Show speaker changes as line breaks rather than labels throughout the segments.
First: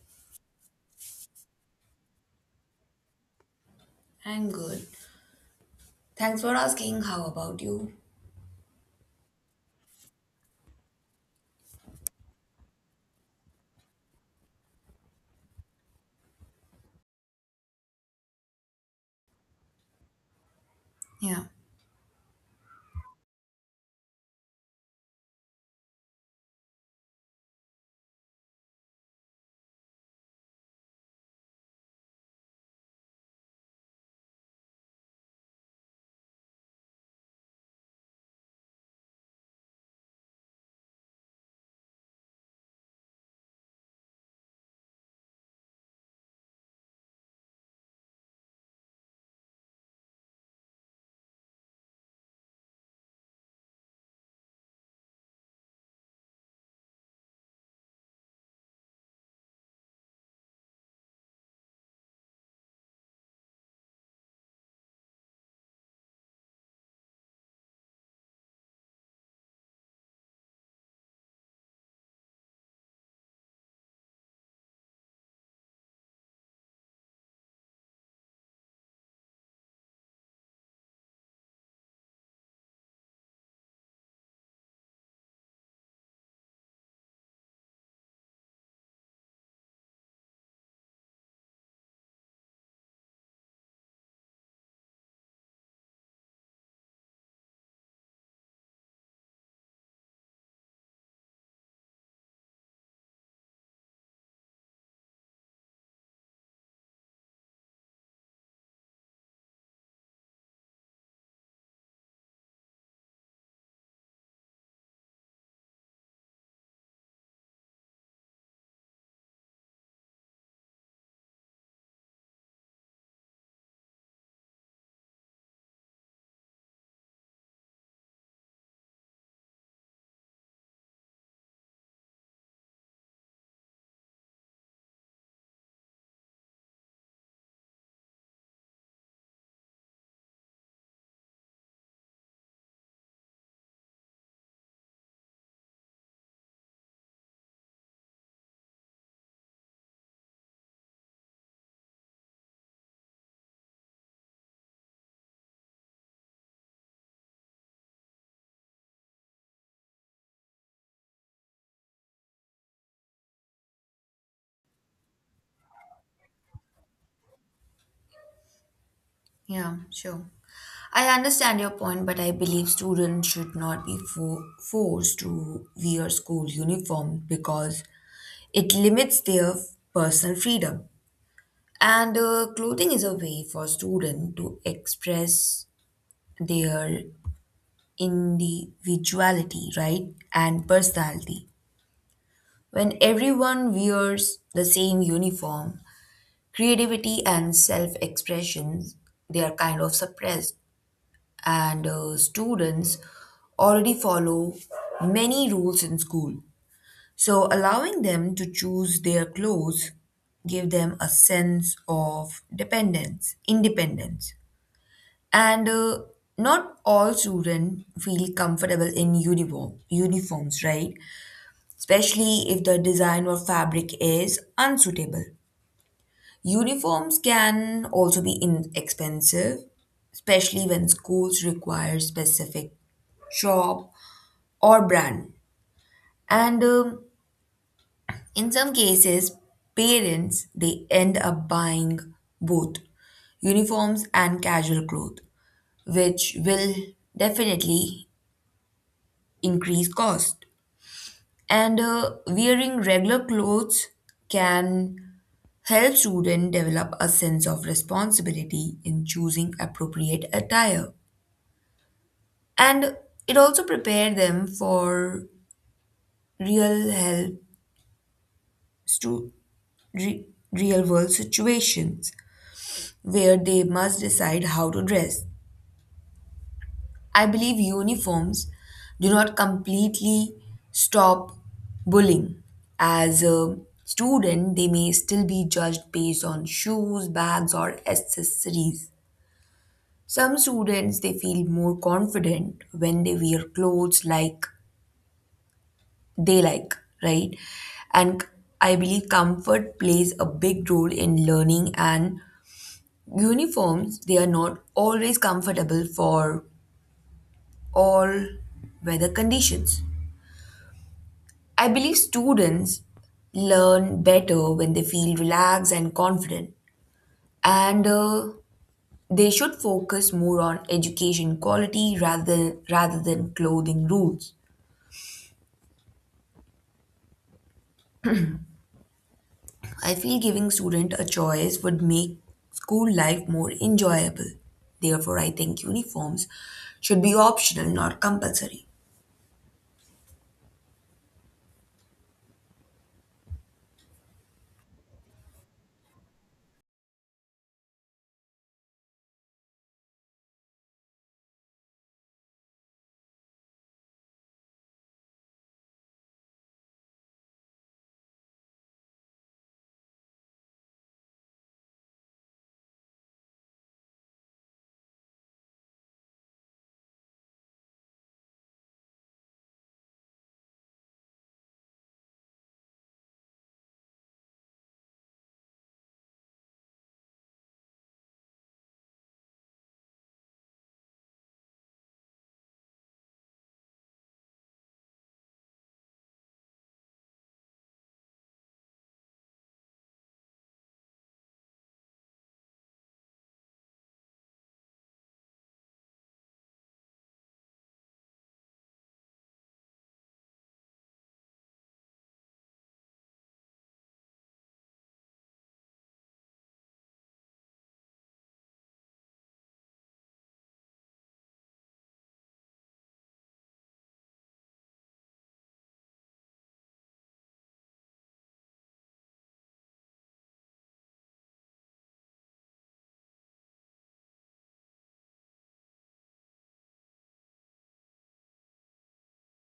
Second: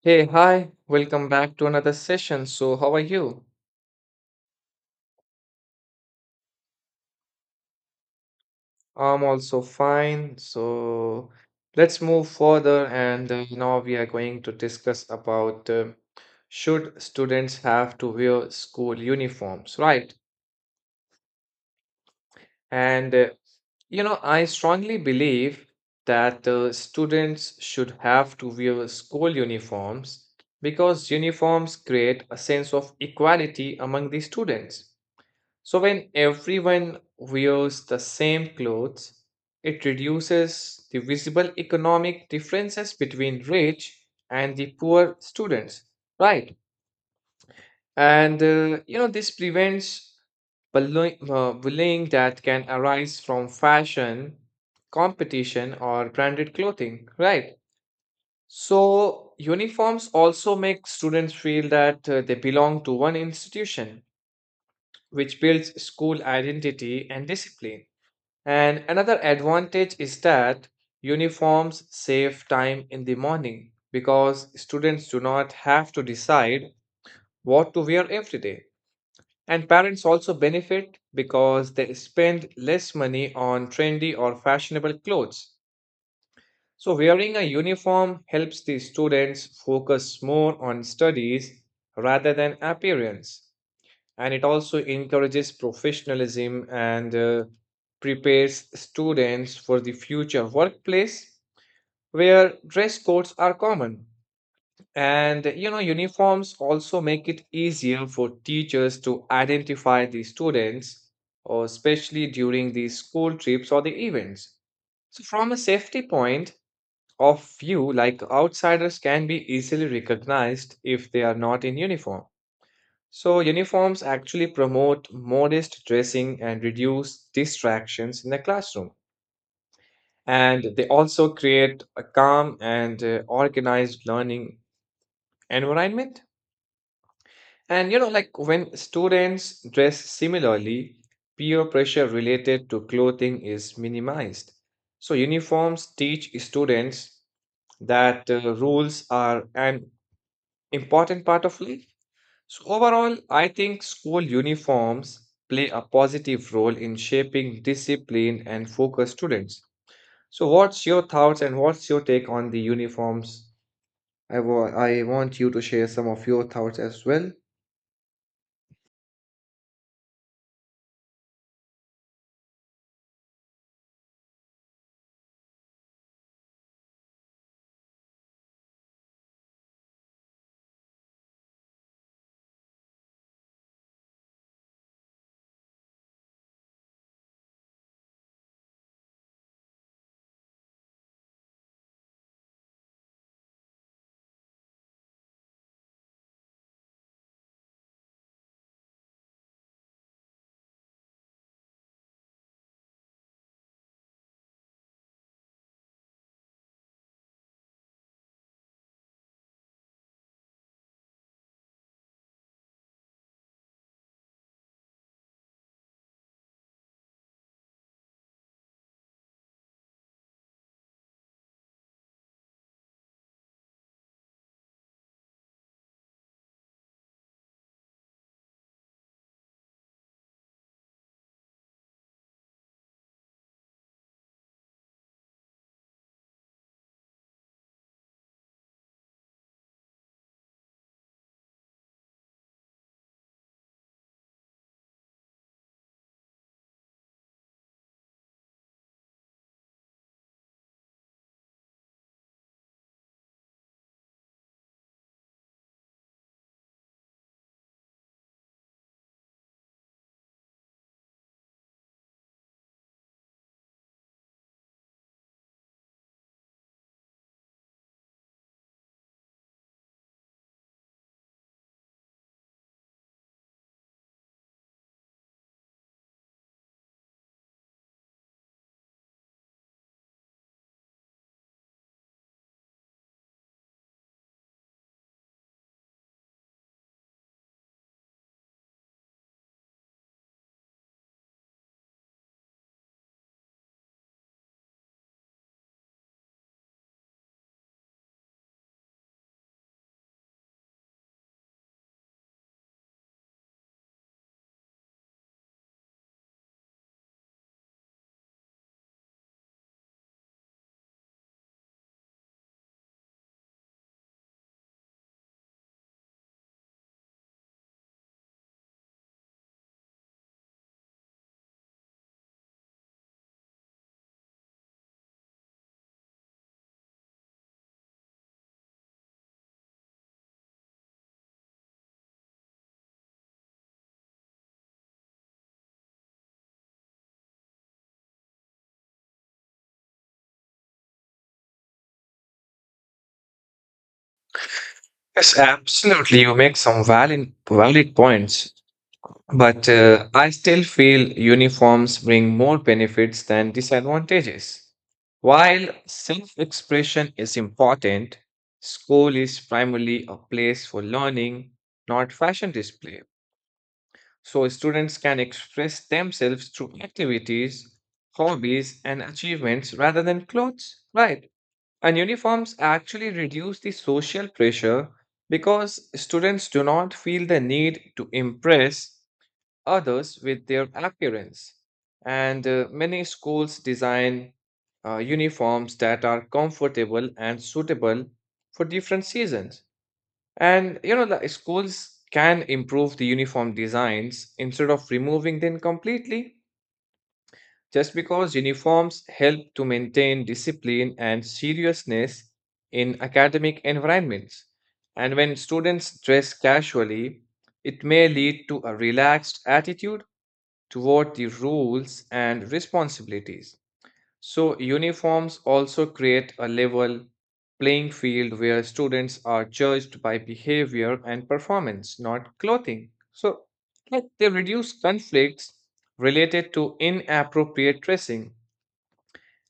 Hey, hi, welcome back to another session. So, how are you?
I'm good. Thanks for asking. How about you?
I'm also fine. So, let's move further, and now we are going to discuss about should students have to wear school uniforms, right?
Yeah,
And uh, I strongly believe that students should have to wear school uniforms because uniforms create a sense of equality among the students. So, when everyone wears the same clothes, it reduces the visible economic differences between rich and the poor students, right? And this prevents bullying that can arise from fashion, competition, or branded clothing, right? So, uniforms also make students feel that they belong to one institution, which builds school identity and discipline. And another advantage is that uniforms save time in the morning because students do not have to decide what to wear every day. And parents also benefit because they spend less money on trendy or fashionable clothes. So, wearing a uniform helps the students focus more on studies rather than appearance, and it also encourages professionalism and prepares students for the future workplace where dress codes are common. And you know, uniforms also make it easier for teachers to identify the students, or especially during the school trips or the events. So, from a safety point of view, like, outsiders can be easily recognized if they are not in uniform. So, uniforms actually promote modest dressing and reduce distractions in the classroom. And they also create a calm and organized learning environment. And you know, like, when students dress similarly, peer pressure related to clothing is minimized. So, uniforms teach students that rules are an important part of life. So overall, I think school uniforms play a positive role in shaping discipline and focus students. So what's your thoughts and what's your take on the uniforms? I want you to share some of your thoughts as well.
yeah, Sure. I understand your point, but I believe students should not be forced to wear school uniform because it limits their personal freedom. And clothing is a way for students to express their individuality, right? And personality. When everyone wears the same uniform, creativity and self expression they are kind of suppressed, and students already follow many rules in school, so allowing them to choose their clothes give them a sense of dependence independence. And not all students feel comfortable in uniforms, right, especially if the design or fabric is unsuitable. Uniforms can also be inexpensive, especially when schools require specific shop or brand. And in some cases, parents they end up buying both uniforms and casual clothes, which will definitely increase cost. And wearing regular clothes can help students develop a sense of responsibility in choosing appropriate attire. And it also prepared them for real help to re- real world situations where they must decide how to dress. I believe uniforms do not completely stop bullying. As a student, they may still be judged based on shoes, bags, or accessories. Some students they feel more confident when they wear clothes like they like, right? And I believe comfort plays a big role in learning, and uniforms, they are not always comfortable for all weather conditions. I believe students learn better when they feel relaxed and confident, and they should focus more on education quality rather than clothing rules. I feel giving students a choice would make school life more enjoyable. Therefore, I think uniforms should be optional, not compulsory.
Yes, absolutely. You make some valid points. But I still feel uniforms bring more benefits than disadvantages. While self expression is important, school is primarily a place for learning, not fashion display. So students can express themselves through activities, hobbies, and achievements rather than clothes, right? And uniforms actually reduce the social pressure because students do not feel the need to impress others with their appearance. And many schools design uniforms that are comfortable and suitable for different seasons. And you know, the schools can improve the uniform designs instead of removing them completely, just because uniforms help to maintain discipline and seriousness in academic environments. And when students dress casually, it may lead to a relaxed attitude toward the roles and responsibilities. So, uniforms also create a level playing field where students are judged by behavior and performance, not clothing. So, like, they reduce conflicts related to inappropriate dressing,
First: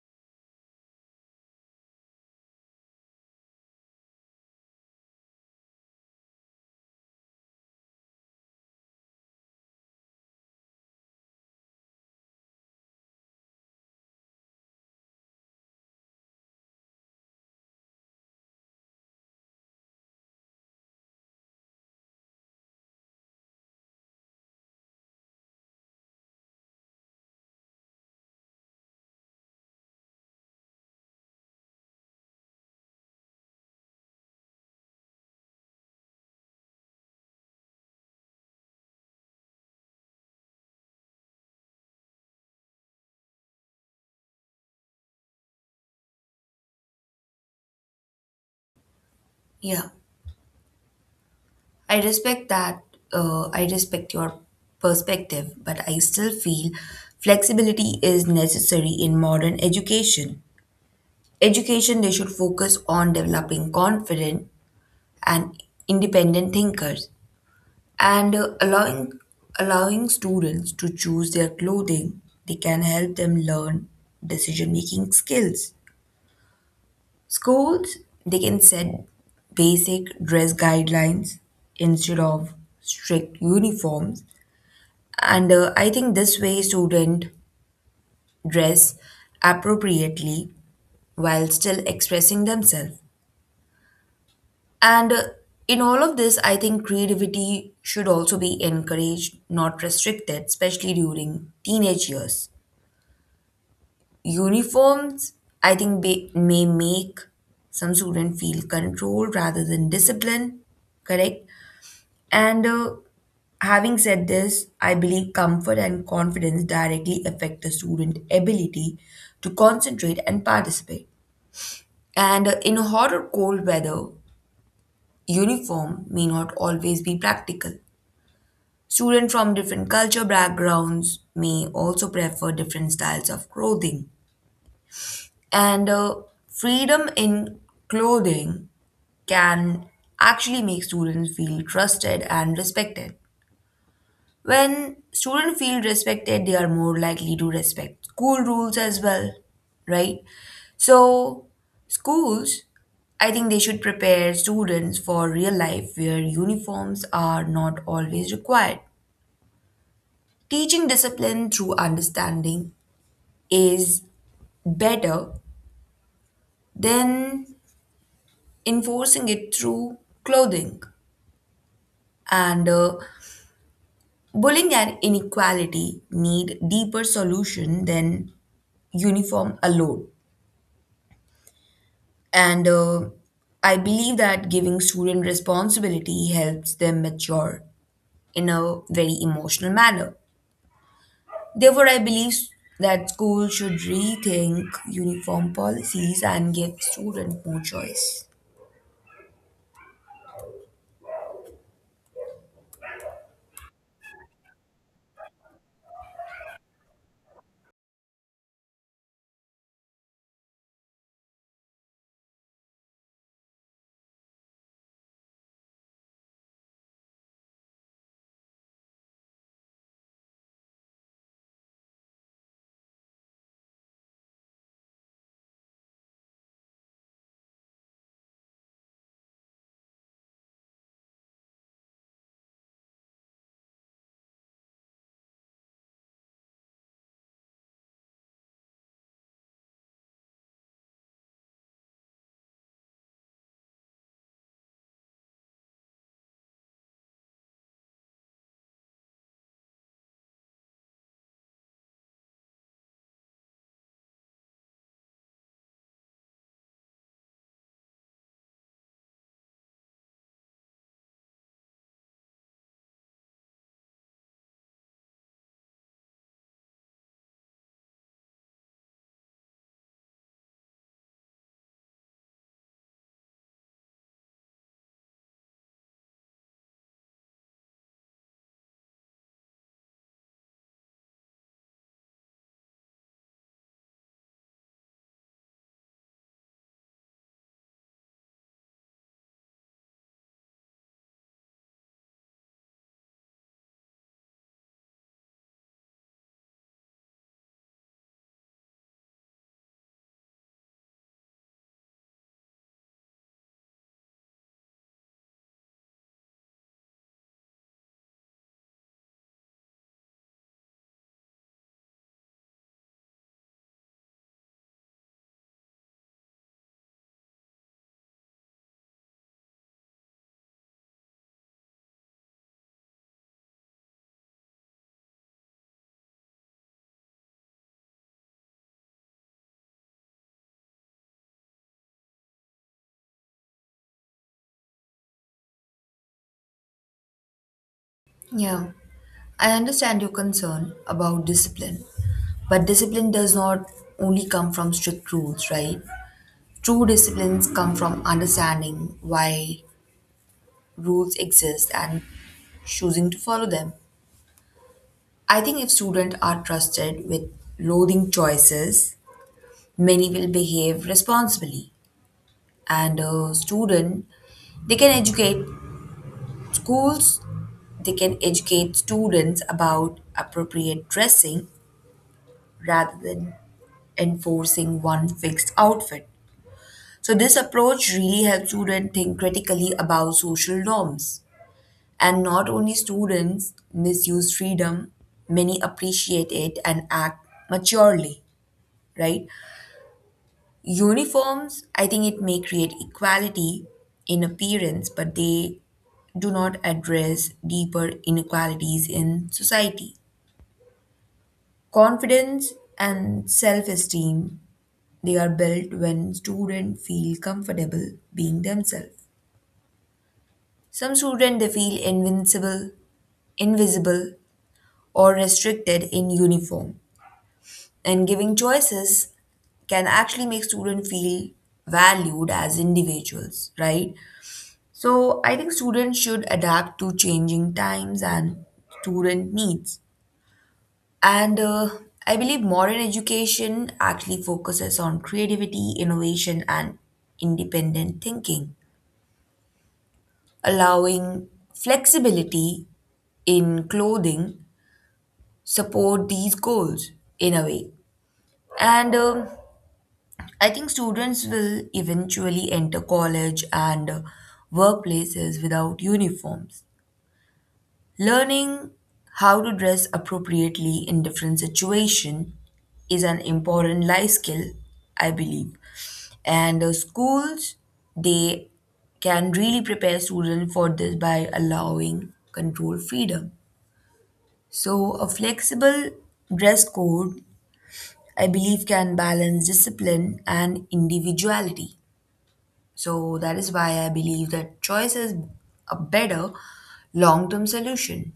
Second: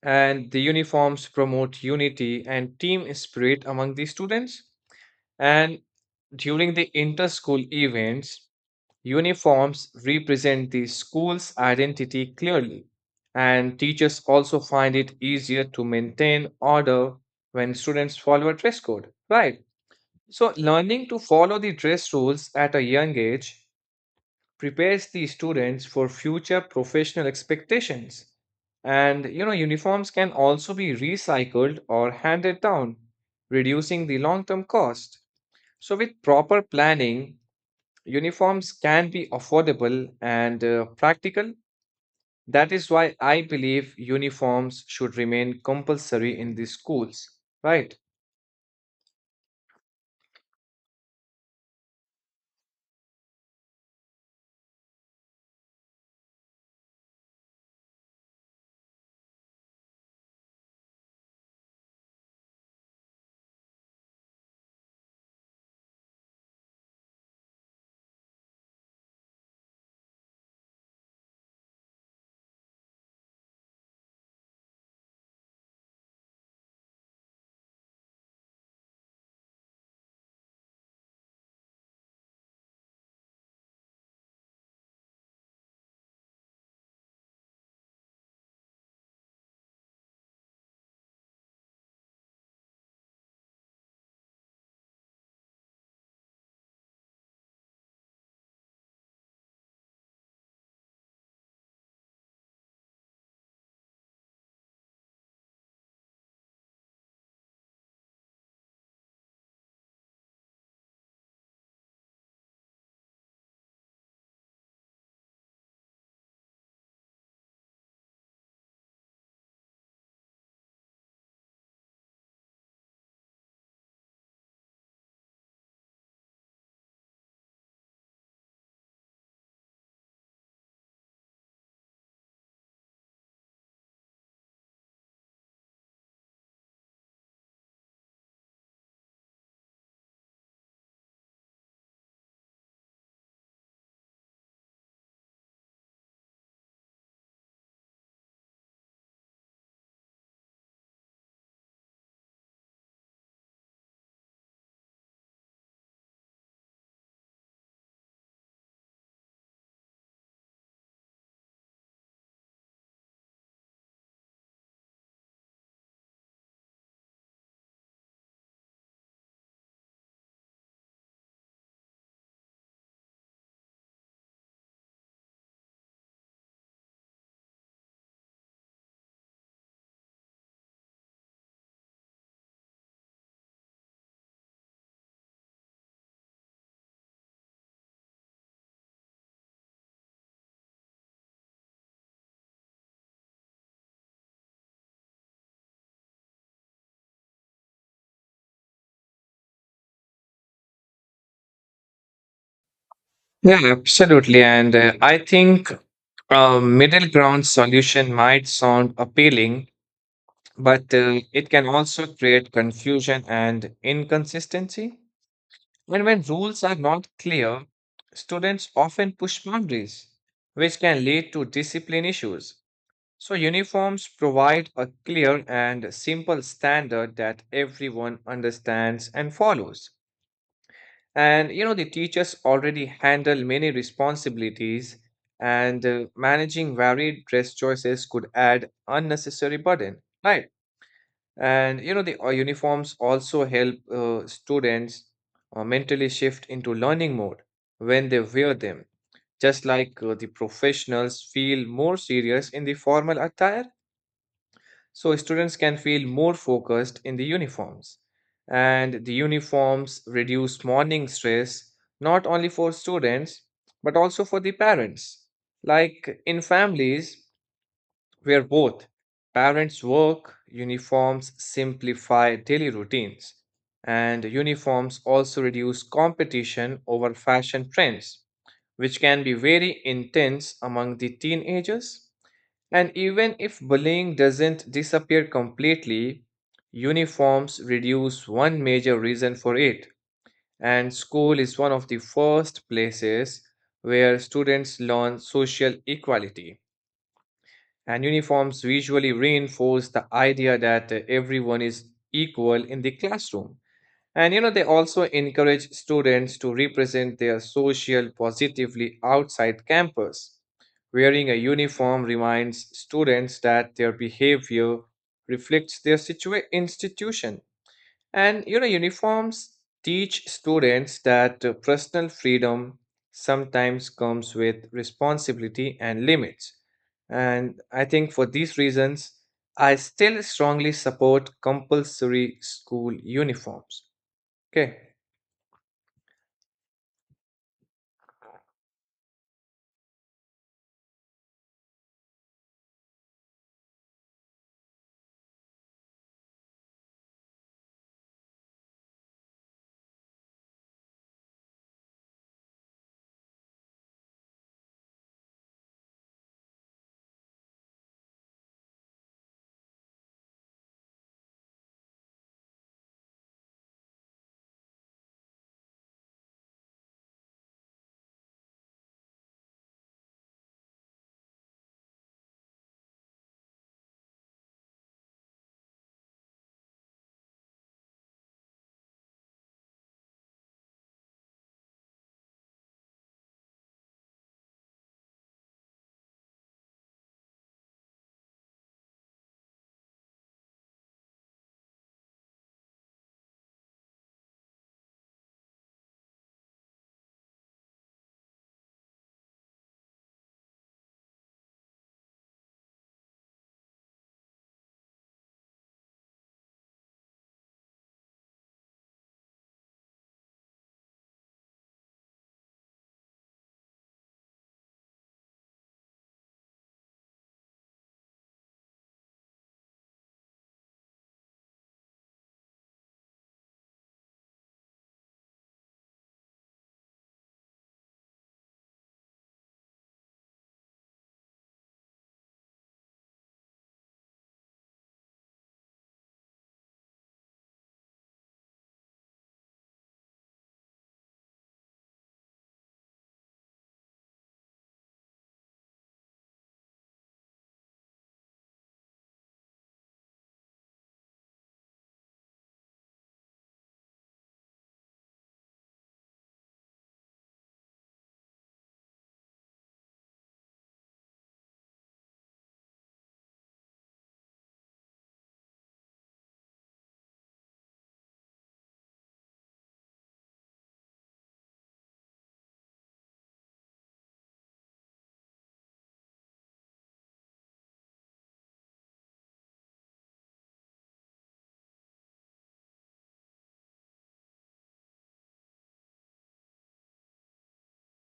and the uniforms promote unity and team spirit among the students. And during the inter school events, uniforms represent the school's identity clearly, and teachers also find it easier to maintain order when students follow a dress code, right? So, learning to follow the dress rules at a young age prepares the students for future professional expectations. And you know, uniforms can also be recycled or handed down, reducing the long term cost. So, with proper planning, uniforms can be affordable and practical. That is why I believe uniforms should remain compulsory in the schools, right?
Yeah, I respect that. I respect your perspective, but I still feel flexibility is necessary in modern education. Education, they should focus on developing confident and independent thinkers, and allowing students to choose their clothing they can help them learn decision making skills. Schools they can set basic dress guidelines instead of strict uniforms, and I think this way students dress appropriately while still expressing themselves. And in all of this, I think creativity should also be encouraged, not restricted, especially during teenage years. Uniforms, I think, may make some student feel controlled rather than discipline, correct? And having said this, I believe comfort and confidence directly affect the student ability to concentrate and participate. And in hot or cold weather, uniform may not always be practical. Students from different culture backgrounds may also prefer different styles of clothing. And freedom in clothing can actually make students feel trusted and respected. When students feel respected, they are more likely to respect school rules as well, right? So, schools, I think they should prepare students for real life where uniforms are not always required. Teaching discipline through understanding is better than enforcing it through clothing. And bullying and inequality need deeper solution than uniform alone. And I believe that giving student responsibility helps them mature in a very emotional manner. Therefore, I believe that schools should rethink uniform policies and give students more choice.
Yeah, absolutely. And I think a middle ground solution might sound appealing, but it can also create confusion and inconsistency. And when rules are not clear, students often push boundaries, which can lead to discipline issues. So, uniforms provide a clear and simple standard that everyone understands and follows. And you know, the teachers already handle many responsibilities, and managing varied dress choices could add unnecessary burden, right? And you know, the uniforms also help students mentally shift into learning mode when they wear them, just like the professionals feel more serious in the formal attire, so students can feel more focused in the uniforms. And the uniforms reduce morning stress not only for students but also for the parents. Like, in families where both parents work, uniforms simplify daily routines. And uniforms also reduce competition over fashion trends, which can be very intense among the teenagers. And even if bullying doesn't disappear completely, uniforms reduce one major reason for it, and school is one of the first places where students learn social equality. And uniforms visually reinforce the idea that everyone is equal in the classroom. And you know, they also encourage students to represent their social positively outside campus. Wearing a uniform reminds students that their behavior reflects their institution. And you know, uniforms teach students that personal freedom sometimes comes with responsibility and limits. And I think for these reasons, I still strongly support compulsory school uniforms. Okay.
Yeah, I understand your concern about discipline, but discipline does not only come from strict rules, right? True disciplines come from understanding why rules exist and choosing to follow them. I think if students are trusted with loathing choices, many will behave responsibly. And a student, they can educate schools, they can educate students about appropriate dressing rather than enforcing one fixed outfit. So, this approach really helps students think critically about social norms. And not only students misuse freedom, many appreciate it and act maturely, right? Uniforms, I think it may create equality in appearance, but they do not address deeper inequalities in society. Confidence and self esteem, they are built when students feel comfortable being themselves. Some students they feel invisible, or restricted in uniform. And giving choices can actually make students feel valued as individuals, right? So I think students should adapt to changing times and student needs. And I believe modern education actually focuses on creativity, innovation, and independent thinking. Allowing flexibility in clothing support these goals in a way. And I think students will eventually enter college and workplaces without uniforms. Learning how to dress appropriately in different situation is an important life skill, I believe. And schools they can really prepare students for this by allowing control freedom. So, a flexible dress code, I believe, can balance discipline and individuality. So, that is why I believe that choice is a better long term solution.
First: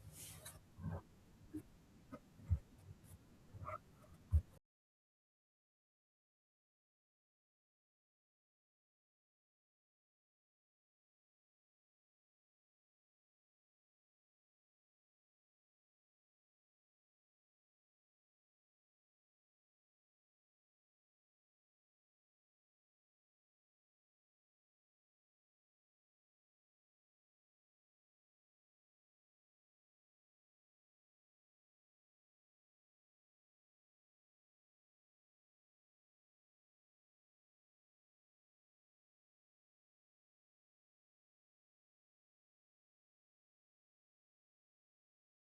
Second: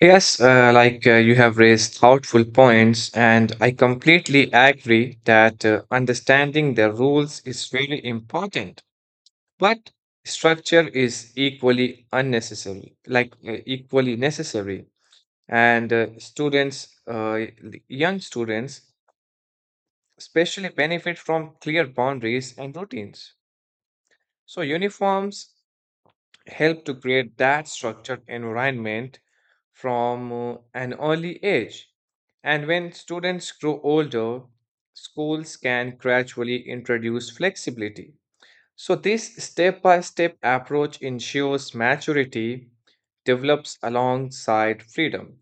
Yes, like you have raised thoughtful points, and I completely agree that understanding the rules is really important, but structure is equally unnecessary, like equally necessary. And young students especially benefit from clear boundaries and routines. So, uniforms help to create that structured environment from an early age. And when students grow older, schools can gradually introduce flexibility. So, this step by step approach ensures maturity develops alongside freedom.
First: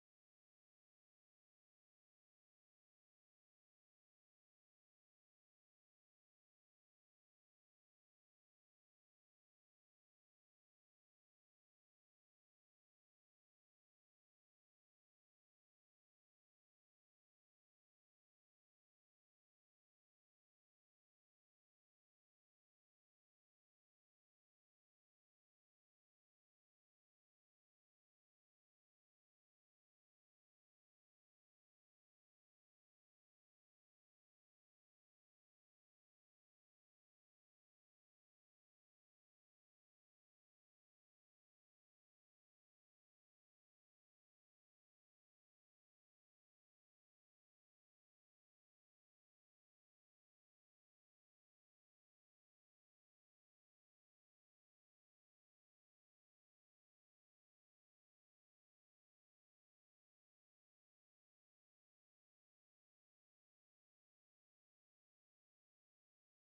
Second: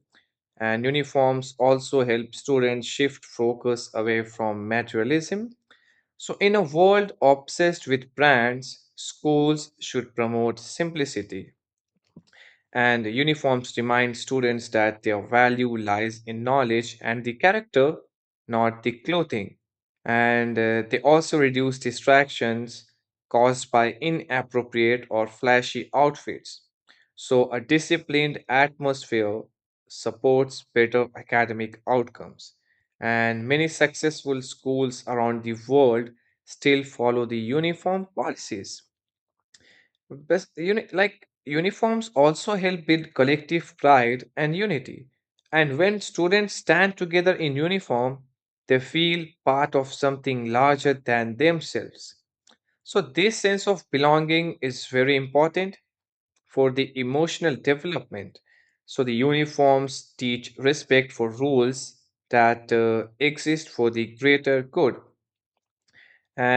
And uniforms also help students shift focus away from materialism. So, in a world obsessed with brands, schools should promote simplicity, and uniforms remind students that their value lies in knowledge and the character, not the clothing. And they also reduce distractions caused by inappropriate or flashy outfits. So, a disciplined atmosphere supports better academic outcomes. And many successful schools around the world still follow the uniform policies. Like uniforms also help build collective pride and unity. And when students stand together in uniform, they feel part of something larger than themselves. So, this sense of belonging is very important for the emotional development. So, the uniforms teach respect for rules that exist for the greater good,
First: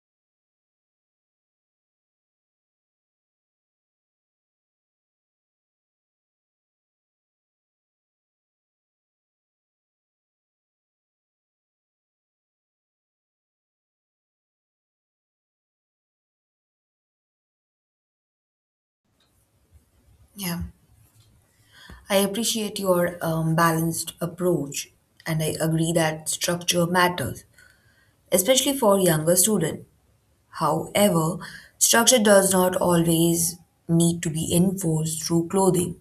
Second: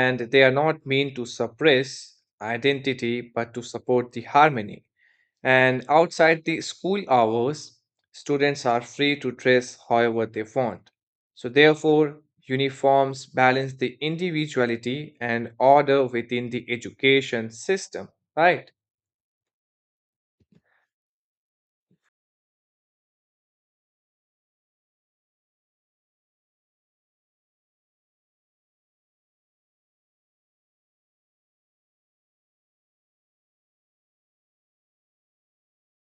and they are not meant to suppress identity but to support the harmony. And outside the school hours, students are free to dress however they want. So, therefore, uniforms balance the individuality and order within the education system, right?
Yeah. I appreciate your balanced approach, and I agree that structure matters, especially for younger students. However, structure does not always need to be enforced through clothing.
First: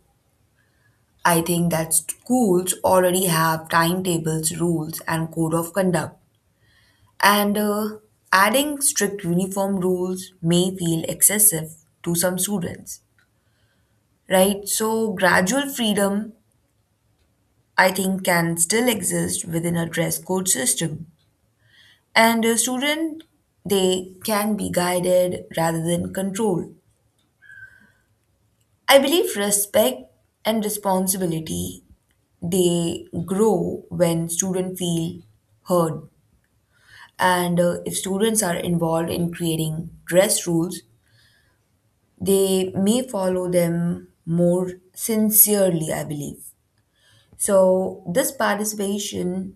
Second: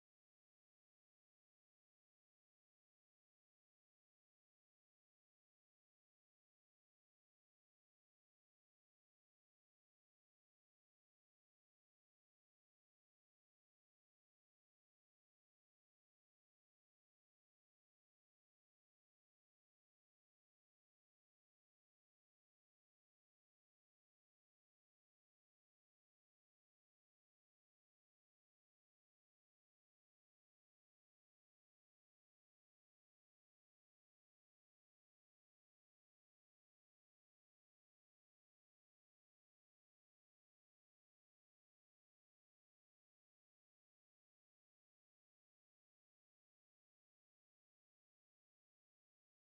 I think that schools already have timetables, rules, and code of conduct. And adding strict uniform rules may feel excessive to some students, right? So, gradual freedom, I think, can still exist within a dress code system. And a student, they can be guided rather than controlled. I believe respect and responsibility, they grow when students feel heard. And if students are involved in creating dress rules, they may follow them more sincerely, I believe. So, this participation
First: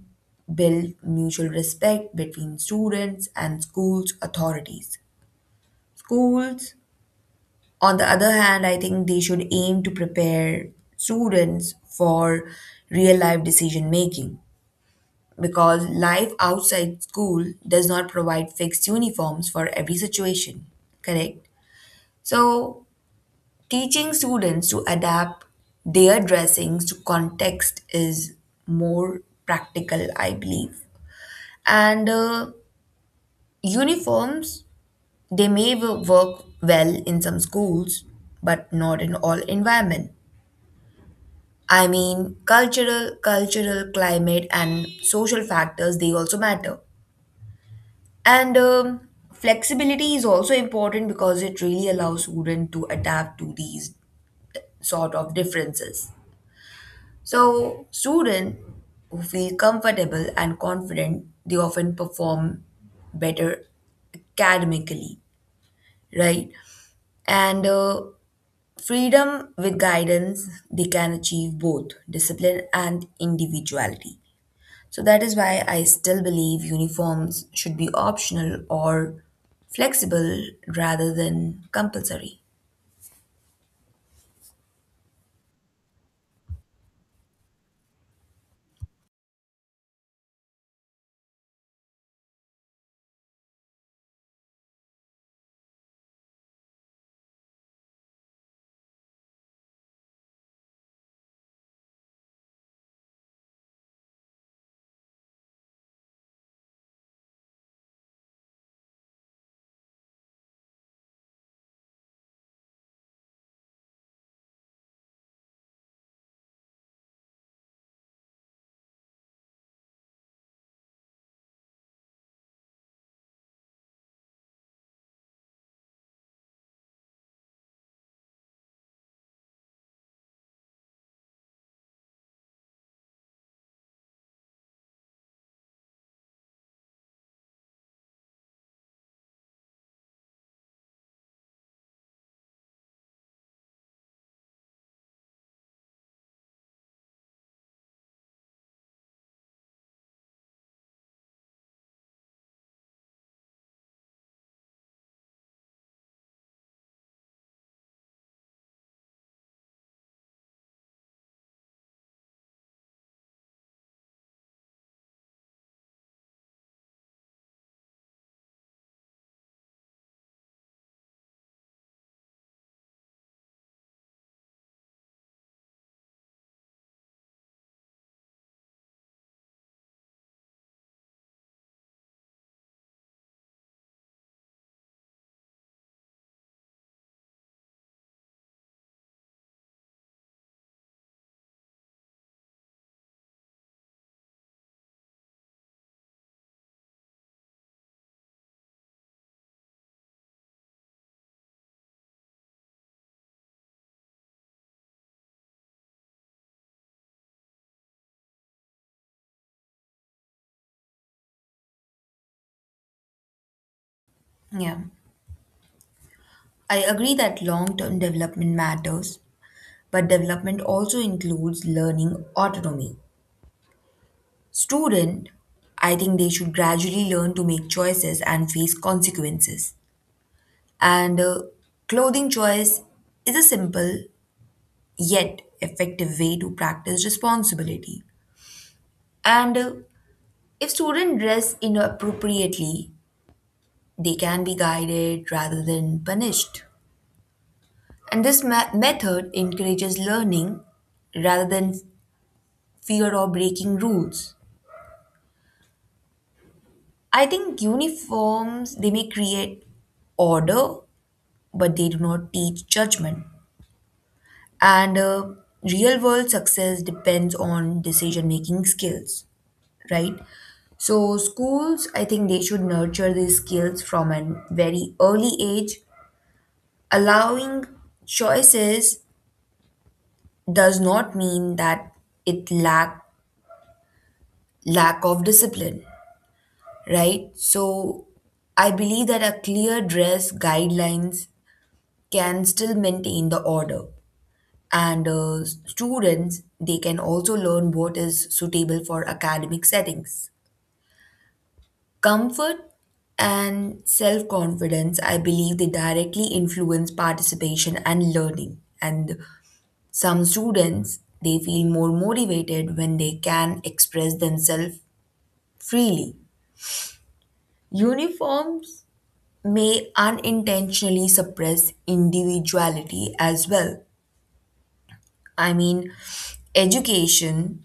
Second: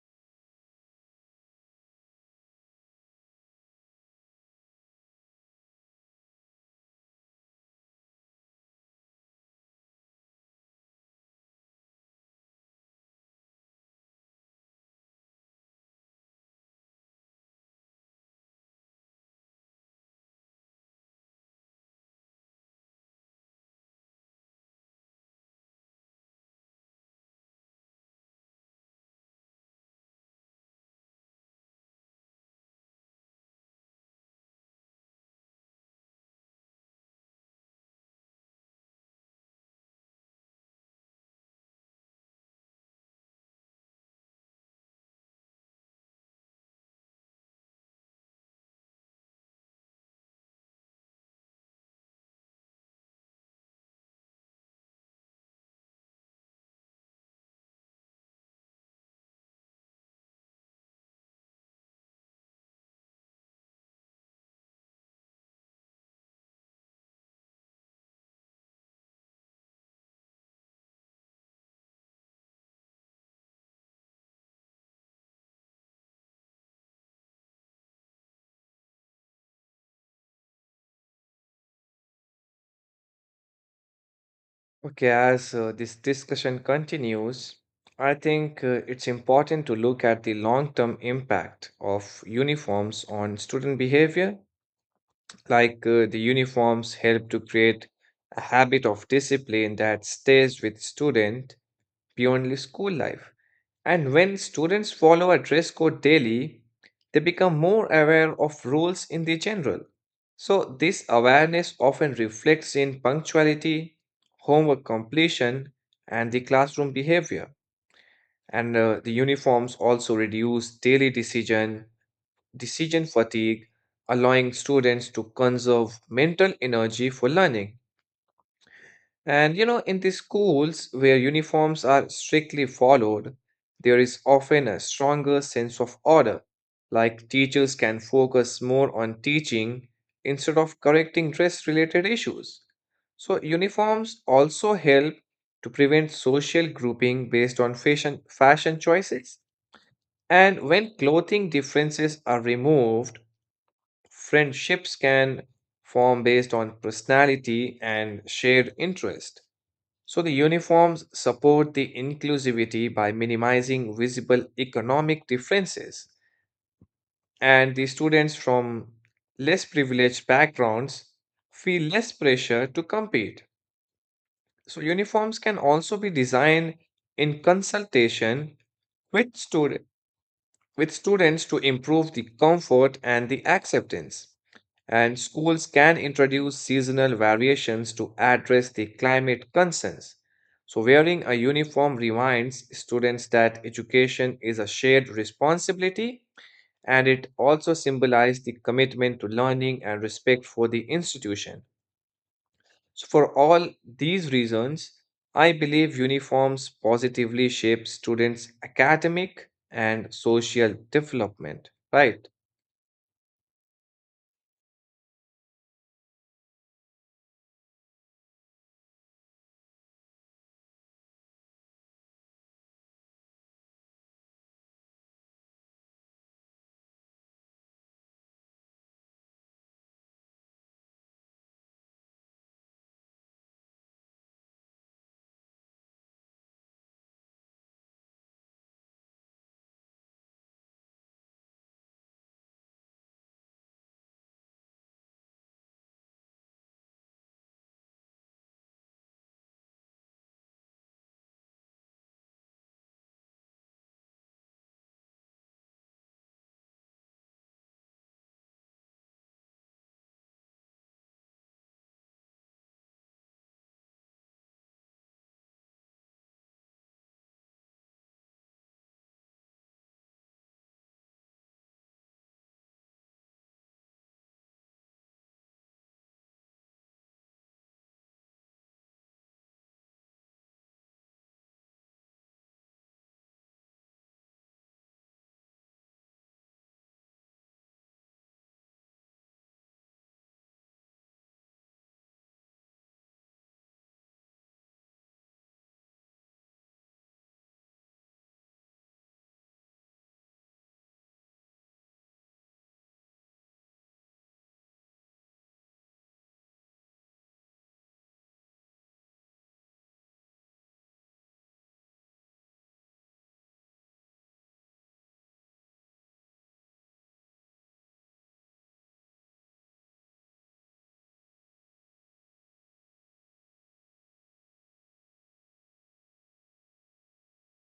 build mutual respect between students and schools authorities. Schools, on the other hand, I think they should aim to prepare students for real life decision making, because life outside school does not provide fixed uniforms for every situation, correct? So, teaching students to adapt their dressings to context is more practical, I believe. And uniforms, they may work well in some schools, but not in all environment. I mean, cultural, climate, and social factors, they also matter. And flexibility is also important because it really allows students to adapt to these sort of differences. So, students who feel comfortable and confident, they often perform better academically, right? And freedom with guidance, they can achieve both discipline and individuality. So that is why I still believe uniforms should be optional or flexible rather than compulsory.
Okay, as this discussion continues, I think it's important to look at the long term impact of uniforms on student behavior. Like the uniforms help to create a habit of discipline that stays with student beyond school life. And when students follow a dress code daily, they become more aware of rules in the general. So, this awareness often reflects in punctuality, homework completion, and the classroom behavior. And the uniforms also reduce decision fatigue, allowing students to conserve mental energy for learning. And you know, in the schools where uniforms are strictly followed, there is often a stronger sense of order, like teachers can focus more on teaching instead of correcting dress-related issues. So, uniforms also help to prevent social grouping based on fashion choices. And when clothing differences are removed, friendships can form based on personality and shared interest. So the uniforms support the inclusivity by minimizing visible economic differences, and the students from less privileged backgrounds feel less pressure to compete. So uniforms can also be designed in consultation with student with students to improve the comfort and the acceptance, and schools can introduce seasonal variations to address the climate concerns. So, wearing a uniform reminds students that education is a shared responsibility, and it also symbolizes the commitment to learning and respect for the institution. So, for all these reasons, I believe uniforms positively shape students' academic and social development, right?
Yeah. I agree that long term development matters, but development also includes learning autonomy. Student, I think they should gradually learn to make choices and face consequences. And clothing choice is a simple yet effective way to practice responsibility. And if students dress inappropriately, they can be guided rather than punished. And this method encourages learning rather than fear or breaking rules. I think uniforms they may create order, but they do not teach judgment. And real world success depends on decision making skills, right? So schools, I think they should nurture these skills from an very early age. Allowing choices does not mean that it lack of discipline, right? So I believe that a clear dress guidelines can still maintain the order, and students they can also learn what is suitable for academic settings. Comfort and self confidence, I believe they directly influence participation and learning. And some students they feel more motivated when they can express themselves freely. Uniforms may unintentionally suppress individuality as well. I mean, education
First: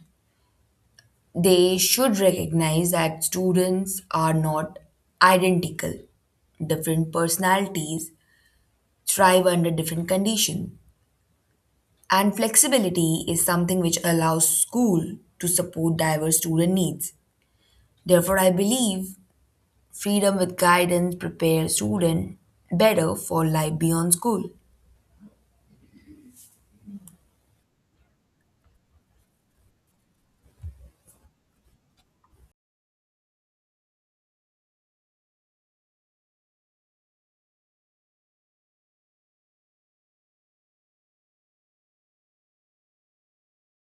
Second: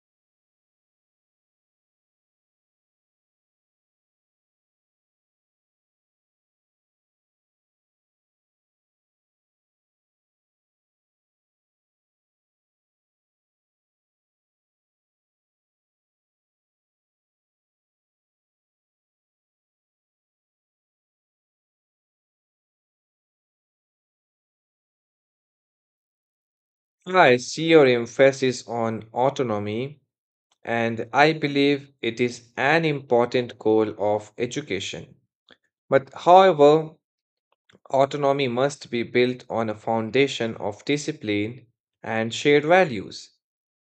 they should recognize that students are not identical. Different personalities thrive under different conditions. And flexibility is something which allows school to support diverse student needs. Therefore, I believe freedom with guidance prepares students better for life beyond school.
I see your emphasis on autonomy, and I believe it is an important goal of education. But however, autonomy must be built on a foundation of discipline and shared values.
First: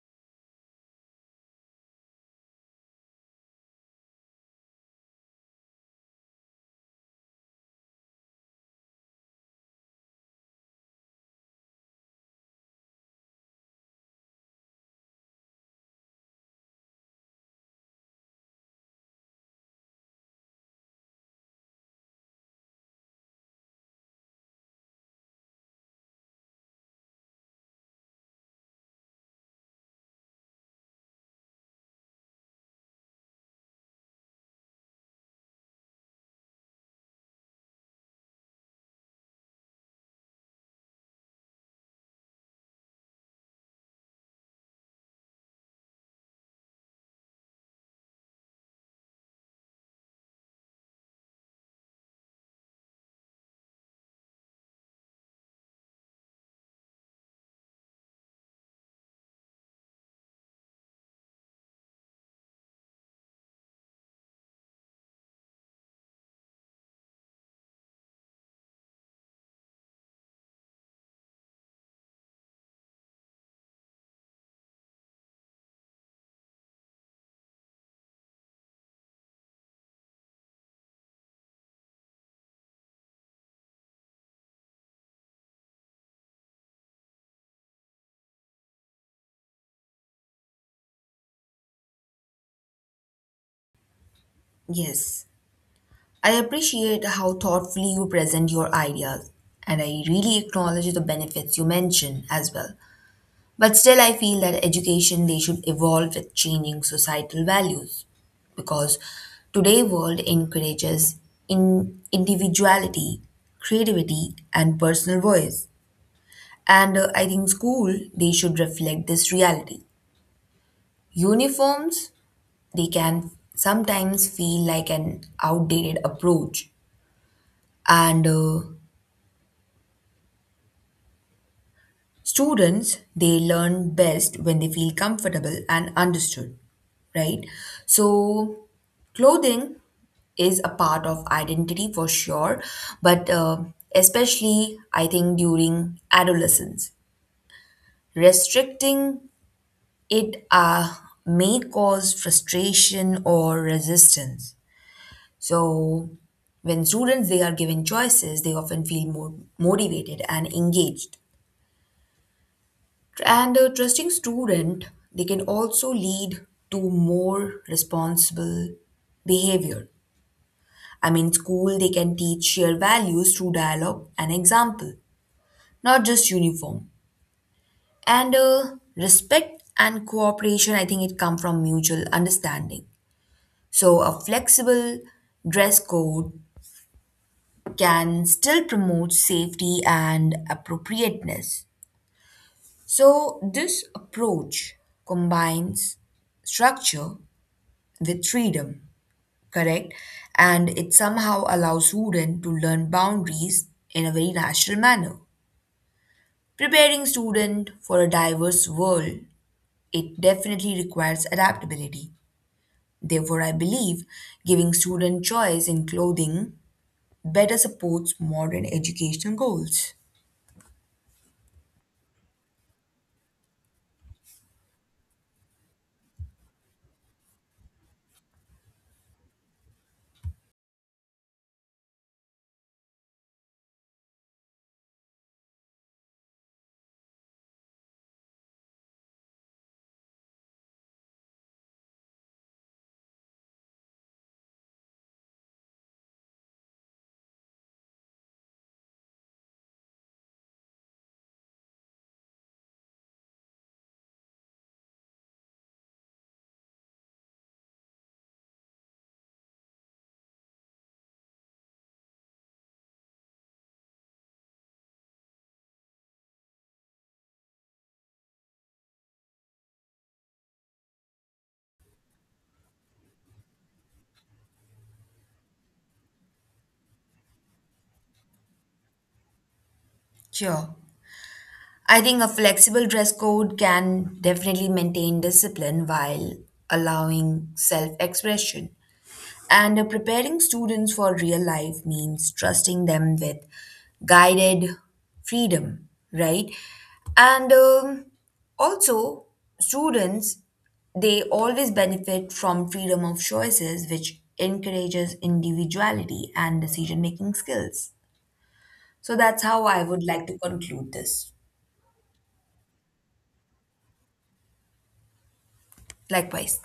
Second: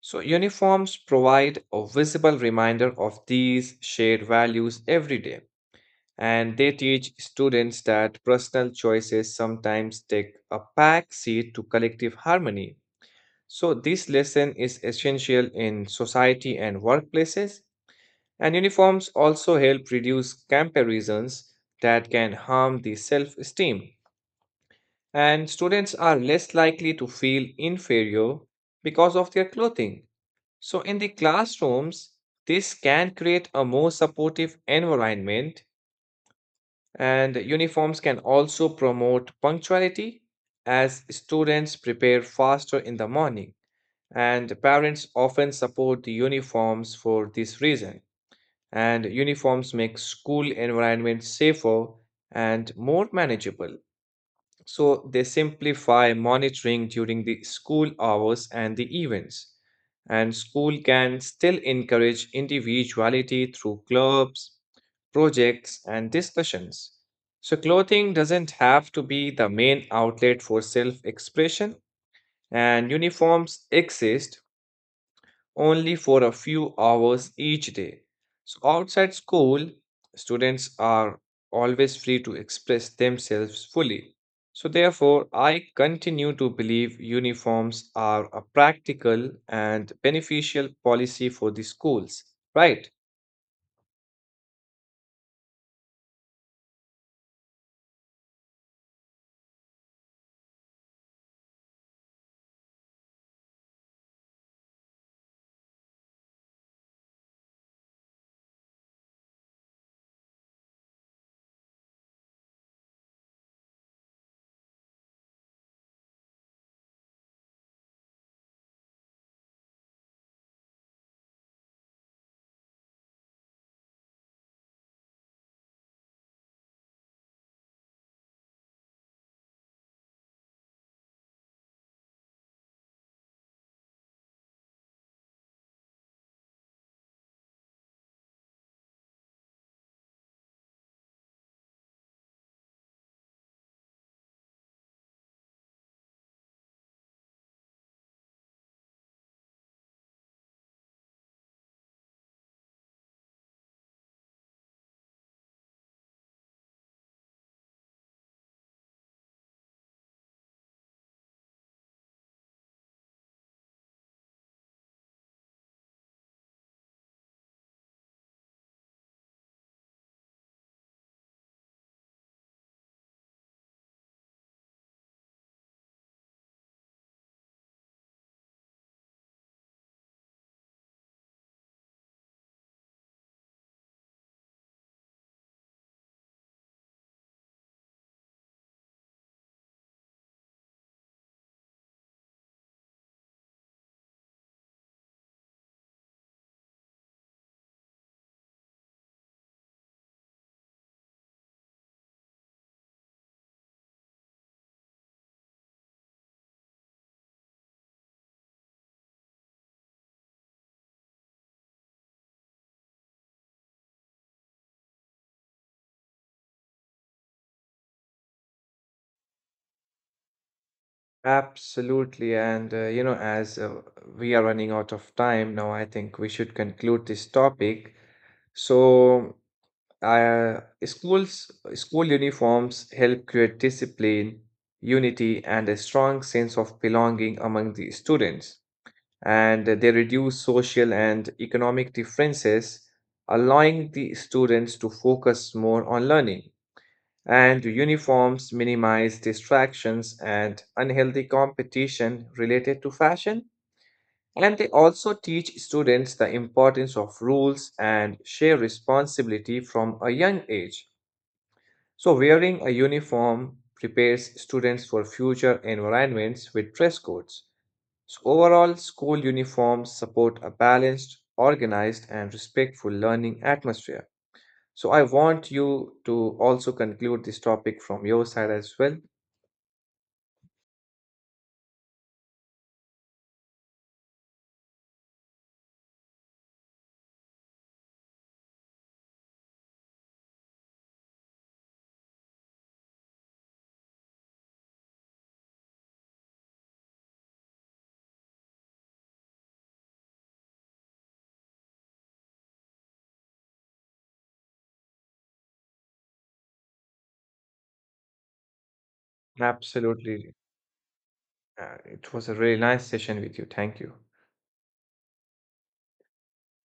So, uniforms provide a visible reminder of these shared values every day, and they teach students that personal choices sometimes take a back seat to collective harmony. So, this lesson is essential in society and workplaces, and uniforms also help reduce comparisons that can harm the self esteem. And students are less likely to feel inferior because of their clothing. So, in the classrooms, this can create a more supportive environment, and uniforms can also promote punctuality as students prepare faster in the morning. And parents often support the uniforms for this reason. And uniforms make school environments safer and more manageable. So they simplify monitoring during the school hours and the events. And school can still encourage individuality through clubs, projects, and discussions. So clothing doesn't have to be the main outlet for self expression, and uniforms exist only for a few hours each day. So, outside school, students are always free to express themselves fully. So, therefore, I continue to believe uniforms are a practical and beneficial policy for the schools, right?
Yes, I appreciate how thoughtfully you present your ideas, and I really acknowledge the benefits you mention as well. But still, I feel that education they should evolve with changing societal values, because today world encourages in individuality, creativity, and personal voice. And I think school they should reflect this reality. Uniforms, they can sometimes feel like an outdated approach. And students, they learn best when they feel comfortable and understood, right? So, clothing is a part of identity for sure, but especially I think during adolescence, restricting it may cause frustration or resistance. So when students they are given choices, they often feel more motivated and engaged. And a trusting student, they can also lead to more responsible behavior. I mean, school they can teach shared values through dialogue and example, not just uniform. And respect and cooperation, I think it come from mutual understanding. So a flexible dress code can still promote safety and appropriateness. So, this approach combines structure with freedom, correct? And it somehow allows students to learn boundaries in a very natural manner. Preparing students for a diverse world, it definitely requires adaptability. Therefore, I believe giving student choice in clothing better supports modern educational goals.
Absolutely. And, you know, as we are running out of time now, I think we should conclude this topic. So, school uniforms help create discipline, unity, and a strong sense of belonging among the students. And they reduce social and economic differences, allowing the students to focus more on learning. And uniforms minimize distractions and unhealthy competition related to fashion. And they also teach students the importance of rules and share responsibility from a young age. So, wearing a uniform prepares students for future environments with dress codes. So, overall, school uniforms support a balanced, organized, and respectful learning atmosphere. So, I want you to also conclude this topic from your side as well.
Sure. I think a flexible dress code can definitely maintain discipline while allowing self expression. And preparing students for real life means trusting them with guided freedom, right? And also, students they always benefit from freedom of choices, which encourages individuality and decision making skills. So that's how I would like
Absolutely.
to conclude this.
It was a really nice session with you. Thank you.
Likewise.